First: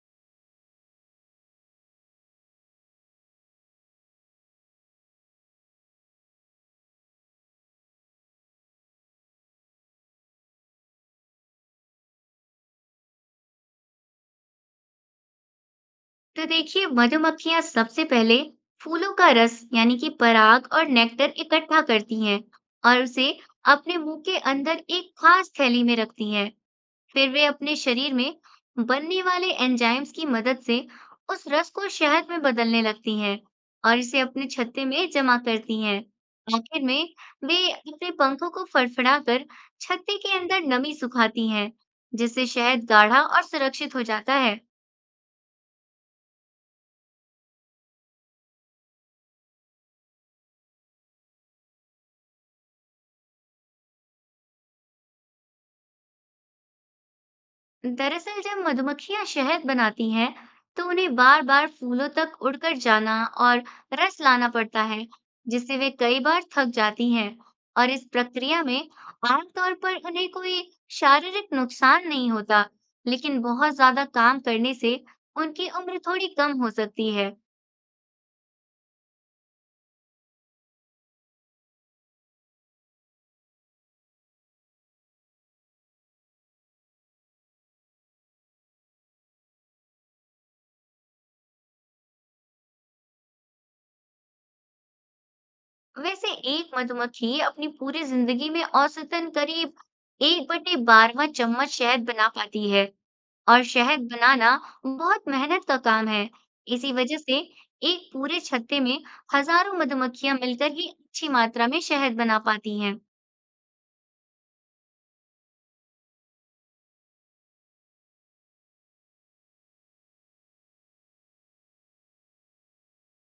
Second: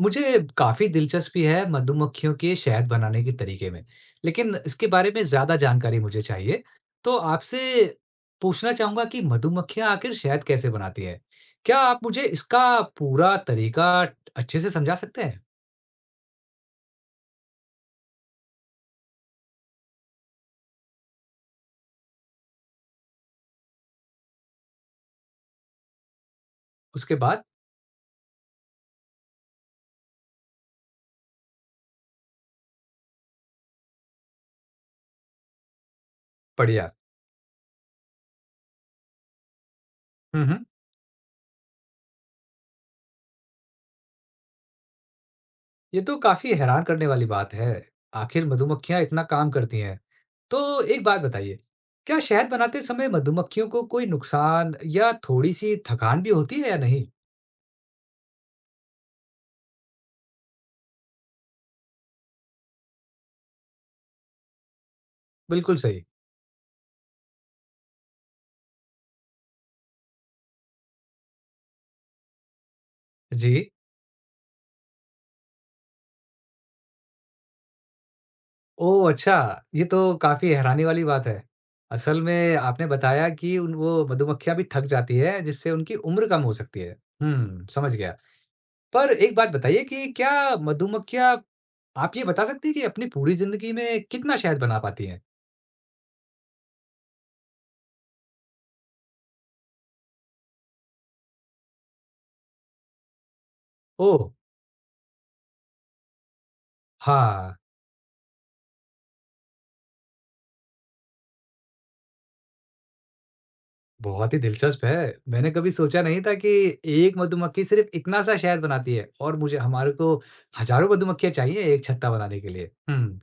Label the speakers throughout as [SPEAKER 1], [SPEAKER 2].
[SPEAKER 1] मुझे काफ़ी दिलचस्पी है मधुमक्खियों के शहद बनाने के तरीके में, लेकिन इसके बारे में ज़्यादा जानकारी मुझे चाहिए। तो आपसे पूछना चाहूँगा कि मधुमक्खियाँ आखिर शहद कैसे बनाती हैं? क्या आप मुझे इसका पूरा तरीका अच्छे से समझा सकते हैं?
[SPEAKER 2] तो देखिए मधुमक्खियां सबसे पहले फूलों का रस यानी कि पराग और नेक्टर इकट्ठा करती हैं और उसे अपने मुंह के अंदर एक खास थैली में रखती हैं।
[SPEAKER 1] उसके
[SPEAKER 2] फिर
[SPEAKER 1] बाद
[SPEAKER 2] वे अपने शरीर में बनने वाले एंजाइम्स की मदद से उस रस को शहद में बदलने लगती हैं और इसे अपने छत्ते में जमा करती हैं। आखिर
[SPEAKER 1] बढ़िया।
[SPEAKER 2] में वे अपने पंखों को फड़फड़ाकर छत्ते के
[SPEAKER 1] हुँ,
[SPEAKER 2] अंदर
[SPEAKER 1] हुँ।
[SPEAKER 2] नमी सुखाती हैं, जिससे शहद गाढ़ा और सुरक्षित हो जाता है।
[SPEAKER 1] ये तो काफ़ी हैरान करने वाली बात है। आखिर मधुमक्खियाँ इतना काम करती हैं। तो एक बात बताइए, क्या शहद बनाते समय मधुमक्खियों को कोई नुकसान या थोड़ी-सी थकान भी होती है या नहीं?
[SPEAKER 2] दरअसल जब मधुमक्खियां शहद बनाती हैं, तो उन्हें बार बार फूलों तक उड़कर जाना और रस लाना पड़ता है, जिससे
[SPEAKER 1] बिल्कुल
[SPEAKER 2] वे
[SPEAKER 1] सही।
[SPEAKER 2] कई बार थक जाती हैं। और इस प्रक्रिया में आमतौर पर उन्हें कोई शारीरिक नुकसान नहीं होता, लेकिन
[SPEAKER 1] जी।
[SPEAKER 2] बहुत ज्यादा काम करने से उनकी उम्र थोड़ी कम हो सकती है।
[SPEAKER 1] ओह! अच्छा, ये तो काफ़ी हैरानी वाली बात है। असल में आपने बताया कि उन वो मधुमक्खियाँ भी थक जाती हैं, जिससे उनकी उम्र कम हो सकती है। हुँ, समझ गया। पर एक बात बताइए कि क्या मधुमक्खियाँ आप ये बता सकती हैं कि अपनी पूरी ज़िंदगी में कितना शहद बना पाती हैं?
[SPEAKER 2] वैसे एक मधुमक्खी अपनी पूरी जिंदगी में औसतन करीब 1/12 चम्मच शहद बना पाती है और शहद
[SPEAKER 1] ओह!
[SPEAKER 2] बनाना बहुत मेहनत का काम है। इसी वजह से
[SPEAKER 1] हाँ,
[SPEAKER 2] एक पूरे छत्ते में हजारों मधुमक्खियां मिलकर ही अच्छी मात्रा में शहद बना पाती हैं।
[SPEAKER 1] बहुत ही दिलचस्प है। मैंने कभी सोचा नहीं था कि एक मधुमक्खी सिर्फ़ इतना-सा शहद बनाती है और मुझे हमारे को हज़ारों मधुमक्खियाँ चाहिए एक छत्ता बनाने के लिए। हुँ।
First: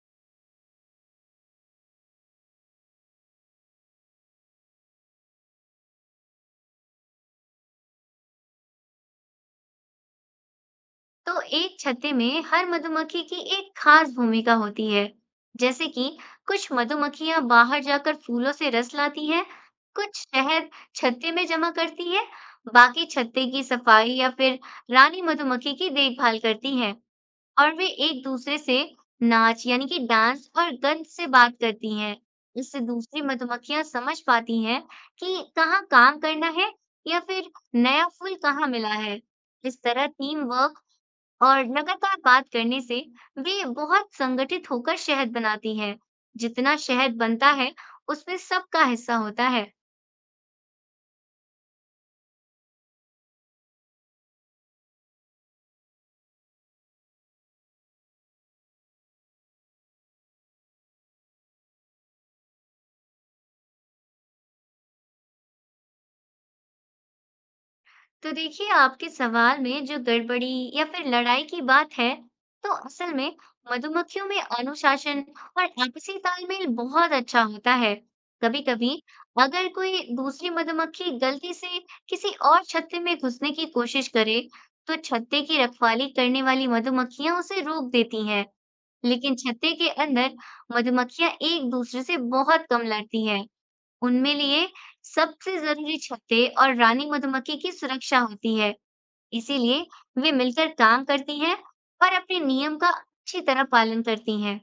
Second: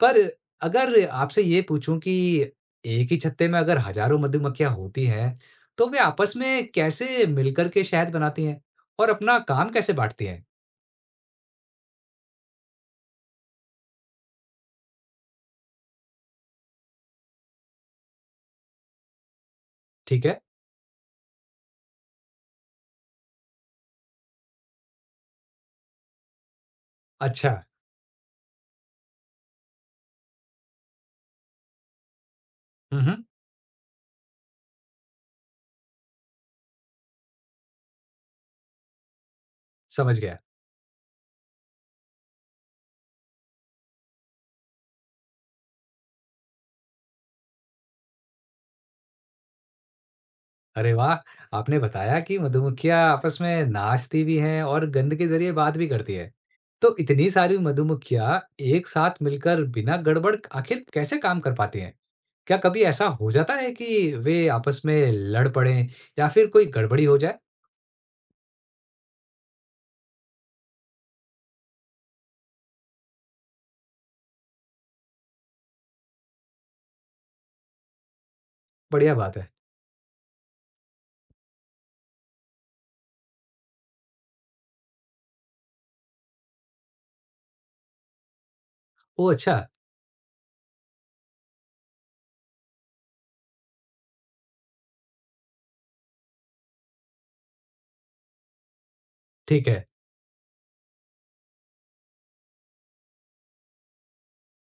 [SPEAKER 1] पर अगर आपसे ये पूछूँ कि एक ही छत्ते में अगर हज़ारों मधुमक्खियाँ होती हैं, तो वे आपस में कैसे मिलकर के शहद बनाती हैं? और अपना काम कैसे बाँटती हैं?
[SPEAKER 2] तो एक छत्ते में हर मधुमक्खी की एक खास भूमिका होती है। जैसे कि कुछ मधुमक्खियां बाहर जाकर फूलों से रस लाती हैं, कुछ
[SPEAKER 1] ठीक है,
[SPEAKER 2] शहद छत्ते में जमा करती है, बाकी छत्ते की सफाई या फिर रानी मधुमक्खी की देखभाल करती हैं।
[SPEAKER 1] अच्छा।
[SPEAKER 2] और वे एक-दूसरे से नाच यानी कि डांस और गंध से बात करती हैं। इससे
[SPEAKER 1] हुँ, हुँ,
[SPEAKER 2] दूसरी मधुमक्खियां समझ पाती हैं कि कहाँ काम करना है या फिर नया फूल कहाँ मिला है। इस तरह
[SPEAKER 1] समझ गया।
[SPEAKER 2] टीम वर्क और लगातार बात करने से वे बहुत संगठित होकर शहद बनाती हैं। जितना शहद बनता है, उसमें सबका हिस्सा होता है।
[SPEAKER 1] अरे वाह! आपने बताया कि मधुमक्खियाँ आपस में नाचती भी हैं और गंध के ज़रिए बात भी करती हैं। तो इतनी सारी मधुमक्खियाँ एक साथ मिलकर बिना गड़बड़ आखिर कैसे काम कर पाती हैं? क्या कभी ऐसा हो जाता है कि वे आपस में लड़ पड़ें या फिर कोई गड़बड़ी हो जाए?
[SPEAKER 2] तो देखिए आपके सवाल में जो गड़बड़ी या फिर लड़ाई की बात है, तो असल में मधुमक्खियों में अनुशासन और आपसी तालमेल बहुत अच्छा होता है। कभी-कभी
[SPEAKER 1] बढ़िया बात है।
[SPEAKER 2] अगर कोई दूसरी मधुमक्खी गलती से किसी और छत्ते में घुसने की कोशिश करे, तो छत्ते की रखवाली करने वाली मधुमक्खियां उसे रोक देती हैं।
[SPEAKER 1] ओह!
[SPEAKER 2] लेकिन
[SPEAKER 1] अच्छा,
[SPEAKER 2] छत्ते के अंदर मधुमक्खियां एक दूसरे से बहुत कम लड़ती हैं। उनमें लिए सबसे जरूरी छत्ते और रानी मधुमक्खी की सुरक्षा होती है।
[SPEAKER 1] ठीक
[SPEAKER 2] इसीलिए
[SPEAKER 1] है।
[SPEAKER 2] वे मिलकर काम करती हैं और अपने नियम का अच्छी तरह पालन करती हैं।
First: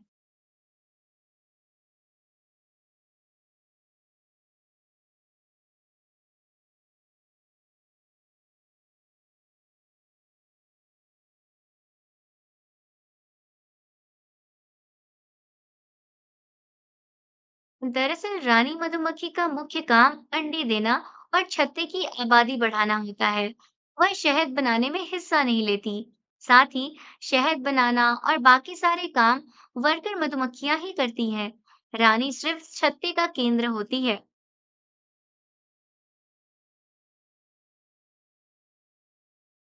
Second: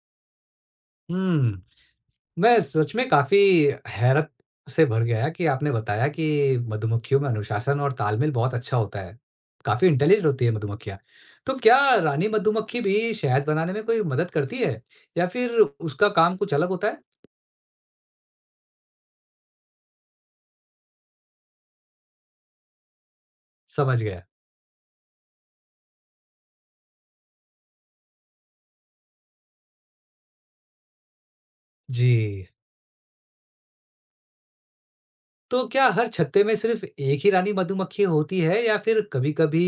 [SPEAKER 1] हुँ, मैं सच में काफ़ी हैरत से भर गया कि आपने बताया कि मधुमक्खियों में अनुशासन और तालमेल बहुत अच्छा होता है। काफ़ी इंटेलिजेंट होती है मधुमक्खियाँ। तो क्या रानी मधुमक्खी भी शहद बनाने में कोई मदद करती है या फिर उसका काम कुछ अलग होता है?
[SPEAKER 2] दरअसल रानी मधुमक्खी का मुख्य काम अंडे देना और छत्ते की आबादी बढ़ाना होता है।
[SPEAKER 1] समझ
[SPEAKER 2] वह
[SPEAKER 1] गया।
[SPEAKER 2] शहद बनाने में हिस्सा नहीं लेती। साथ ही शहद बनाना और बाकी सारे काम वर्कर मधुमक्खियां ही करती हैं। रानी
[SPEAKER 1] जी,
[SPEAKER 2] सिर्फ छत्ते का केंद्र होती है।
[SPEAKER 1] तो क्या हर छत्ते में सिर्फ़ एक ही रानी मधुमक्खी होती है या फिर कभी-कभी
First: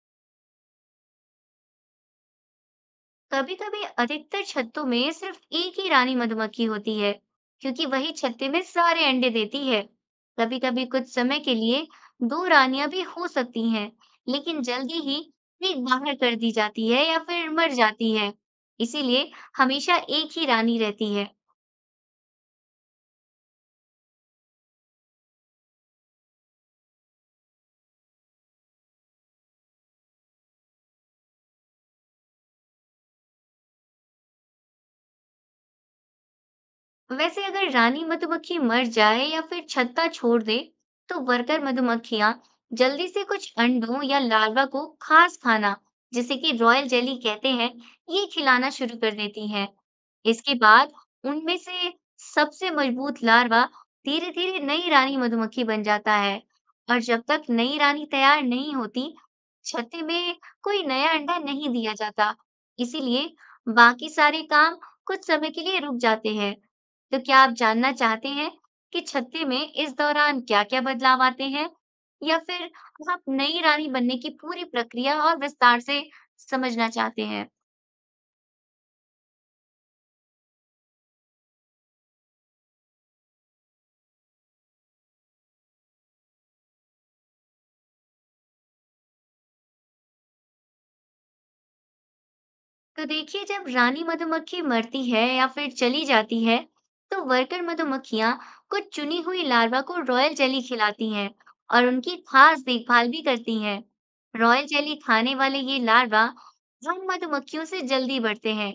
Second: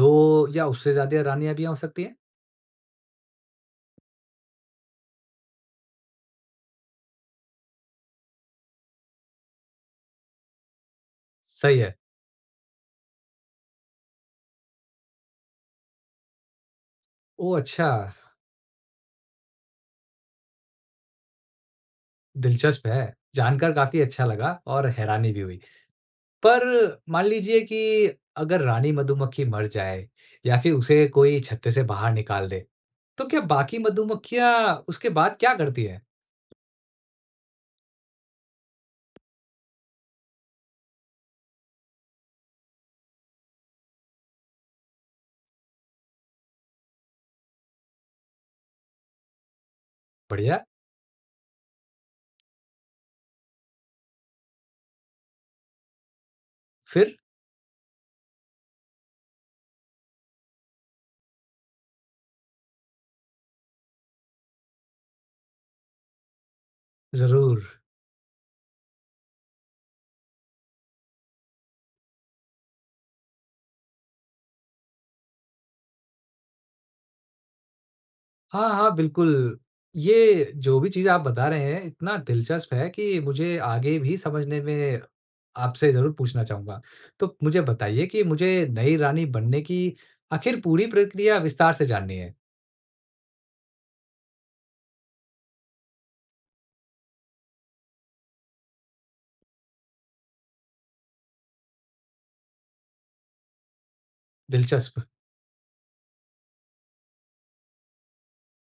[SPEAKER 1] 2 या उससे ज़्यादा रानियाँ भी हो सकती हैं?
[SPEAKER 2] कभी कभी अधिकतर छत्तों में सिर्फ एक ही रानी मधुमक्खी होती है, क्योंकि वही छत्ते में सारे अंडे देती है। कभी कभी कुछ समय के
[SPEAKER 1] सही
[SPEAKER 2] लिए
[SPEAKER 1] है।
[SPEAKER 2] दो रानियां भी हो सकती हैं, लेकिन जल्दी ही वे बाहर कर दी जाती है या फिर
[SPEAKER 1] ओह!
[SPEAKER 2] मर
[SPEAKER 1] अच्छा।
[SPEAKER 2] जाती है। इसीलिए हमेशा एक ही रानी रहती है।
[SPEAKER 1] दिलचस्प है। जानकर काफ़ी अच्छा लगा और हैरानी भी हुई। पर मान लीजिए कि अगर रानी मधुमक्खी मर जाए या फिर उसे कोई छत्ते से बाहर निकाल दे, तो क्या बाकी मधुमक्खियाँ उसके बाद क्या करती हैं?
[SPEAKER 2] वैसे अगर रानी मधुमक्खी मर जाए या फिर छत्ता छोड़ दे, तो वर्कर मधुमक्खियां जल्दी से कुछ अंडों या लार्वा को खास खाना, जिसे कि रॉयल जेली कहते हैं, ये खिलाना शुरू कर देती हैं। इसके
[SPEAKER 1] बढ़िया,
[SPEAKER 2] बाद उनमें से सबसे मजबूत लार्वा धीरे धीरे नई रानी मधुमक्खी बन जाता है, और
[SPEAKER 1] फिर?
[SPEAKER 2] जब तक नई रानी तैयार नहीं होती, छत्ते में कोई नया अंडा नहीं दिया जाता। इसीलिए बाकी सारे काम कुछ समय के लिए रुक जाते हैं। तो क्या आप
[SPEAKER 1] ज़रूर।
[SPEAKER 2] जानना चाहते हैं कि छत्ते में इस दौरान क्या-क्या बदलाव आते हैं? या फिर आप नई रानी बनने की पूरी प्रक्रिया और विस्तार से समझना चाहते हैं?
[SPEAKER 1] हाँ, हाँ, बिल्कुल। ये जो भी चीज़ आप बता रहे हैं, इतना दिलचस्प है कि मुझे आगे भी समझने में आपसे ज़रूर पूछना चाहूँगा। तो मुझे बताइए कि मुझे नई रानी बनने की आखिर पूरी प्रक्रिया विस्तार से जाननी है।
[SPEAKER 2] तो देखिए जब रानी मधुमक्खी मरती है या फिर चली जाती है, तो वर्कर मधुमक्खियां कुछ चुनी हुई लार्वा को रॉयल जेली खिलाती हैं और उनकी खास देखभाल भी करती हैं। रॉयल जेली
[SPEAKER 1] दिलचस्प।
[SPEAKER 2] खाने वाले ये लार्वा हम मधुमक्खियों से जल्दी बढ़ते हैं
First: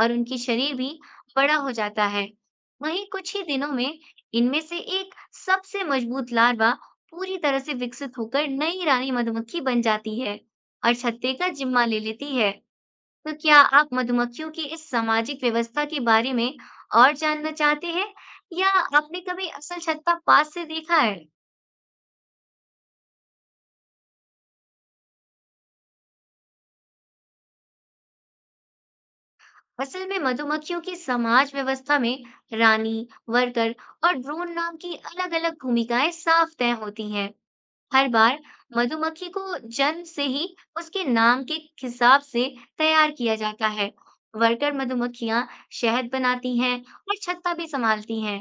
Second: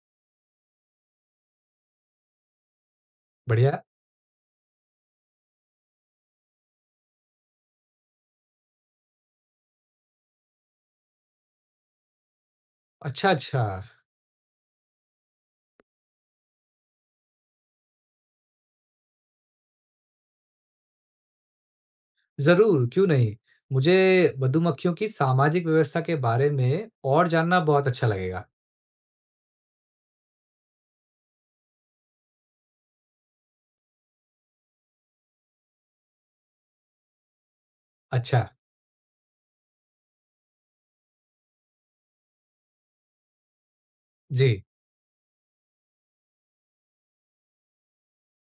[SPEAKER 2] और उनकी शरीर भी बड़ा हो जाता है। वहीं कुछ ही दिनों
[SPEAKER 1] बढ़िया।
[SPEAKER 2] में इनमें से एक सबसे मजबूत लार्वा पूरी तरह से विकसित होकर नई रानी मधुमक्खी बन जाती है और छत्ते का जिम्मा ले लेती है।
[SPEAKER 1] अच्छा,
[SPEAKER 2] तो क्या
[SPEAKER 1] अच्छा।
[SPEAKER 2] आप मधुमक्खियों की इस सामाजिक व्यवस्था के बारे में और जानना चाहते हैं या आपने कभी असल छत्ता पास से देखा है?
[SPEAKER 1] ज़रूर, क्यों नहीं। मुझे मधुमक्खियों की सामाजिक व्यवस्था के बारे में और जानना बहुत अच्छा लगेगा।
[SPEAKER 2] असल में मधुमक्खियों की समाज व्यवस्था में रानी, वर्कर और ड्रोन नाम की अलग-अलग भूमिकाएं साफ तय होती हैं। हर बार
[SPEAKER 1] अच्छा,
[SPEAKER 2] मधुमक्खी को जन्म से ही उसके नाम के हिसाब से तैयार किया जाता है।
[SPEAKER 1] जी।
[SPEAKER 2] वर्कर मधुमक्खियां शहद बनाती हैं और छत्ता भी संभालती हैं।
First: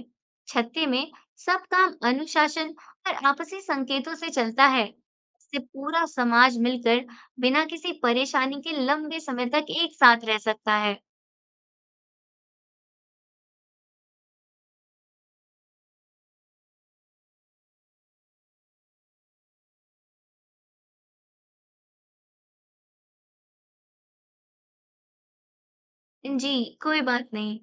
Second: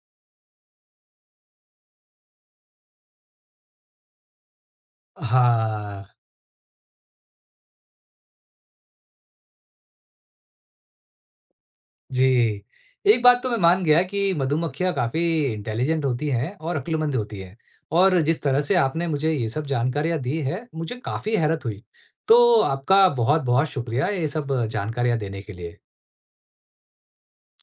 [SPEAKER 2] छत्ते में सब काम अनुशासन और आपसी संकेतों से चलता है। इससे
[SPEAKER 1] हाँ,
[SPEAKER 2] पूरा समाज मिलकर बिना किसी परेशानी के लंबे समय तक एक साथ रह सकता है।
[SPEAKER 1] जी। एक बात तो मैं मान गया कि मधुमक्खियाँ काफ़ी इंटेलिजेंट होती हैं और अक्लमंद होती हैं और जिस तरह से आपने मुझे ये सब जानकारियाँ दी हैं, मुझे काफ़ी हैरत हुई। तो आपका बहुत-बहुत शुक्रिया ये सब जानकारियाँ देने के लिए।
[SPEAKER 2] जी, कोई बात नहीं।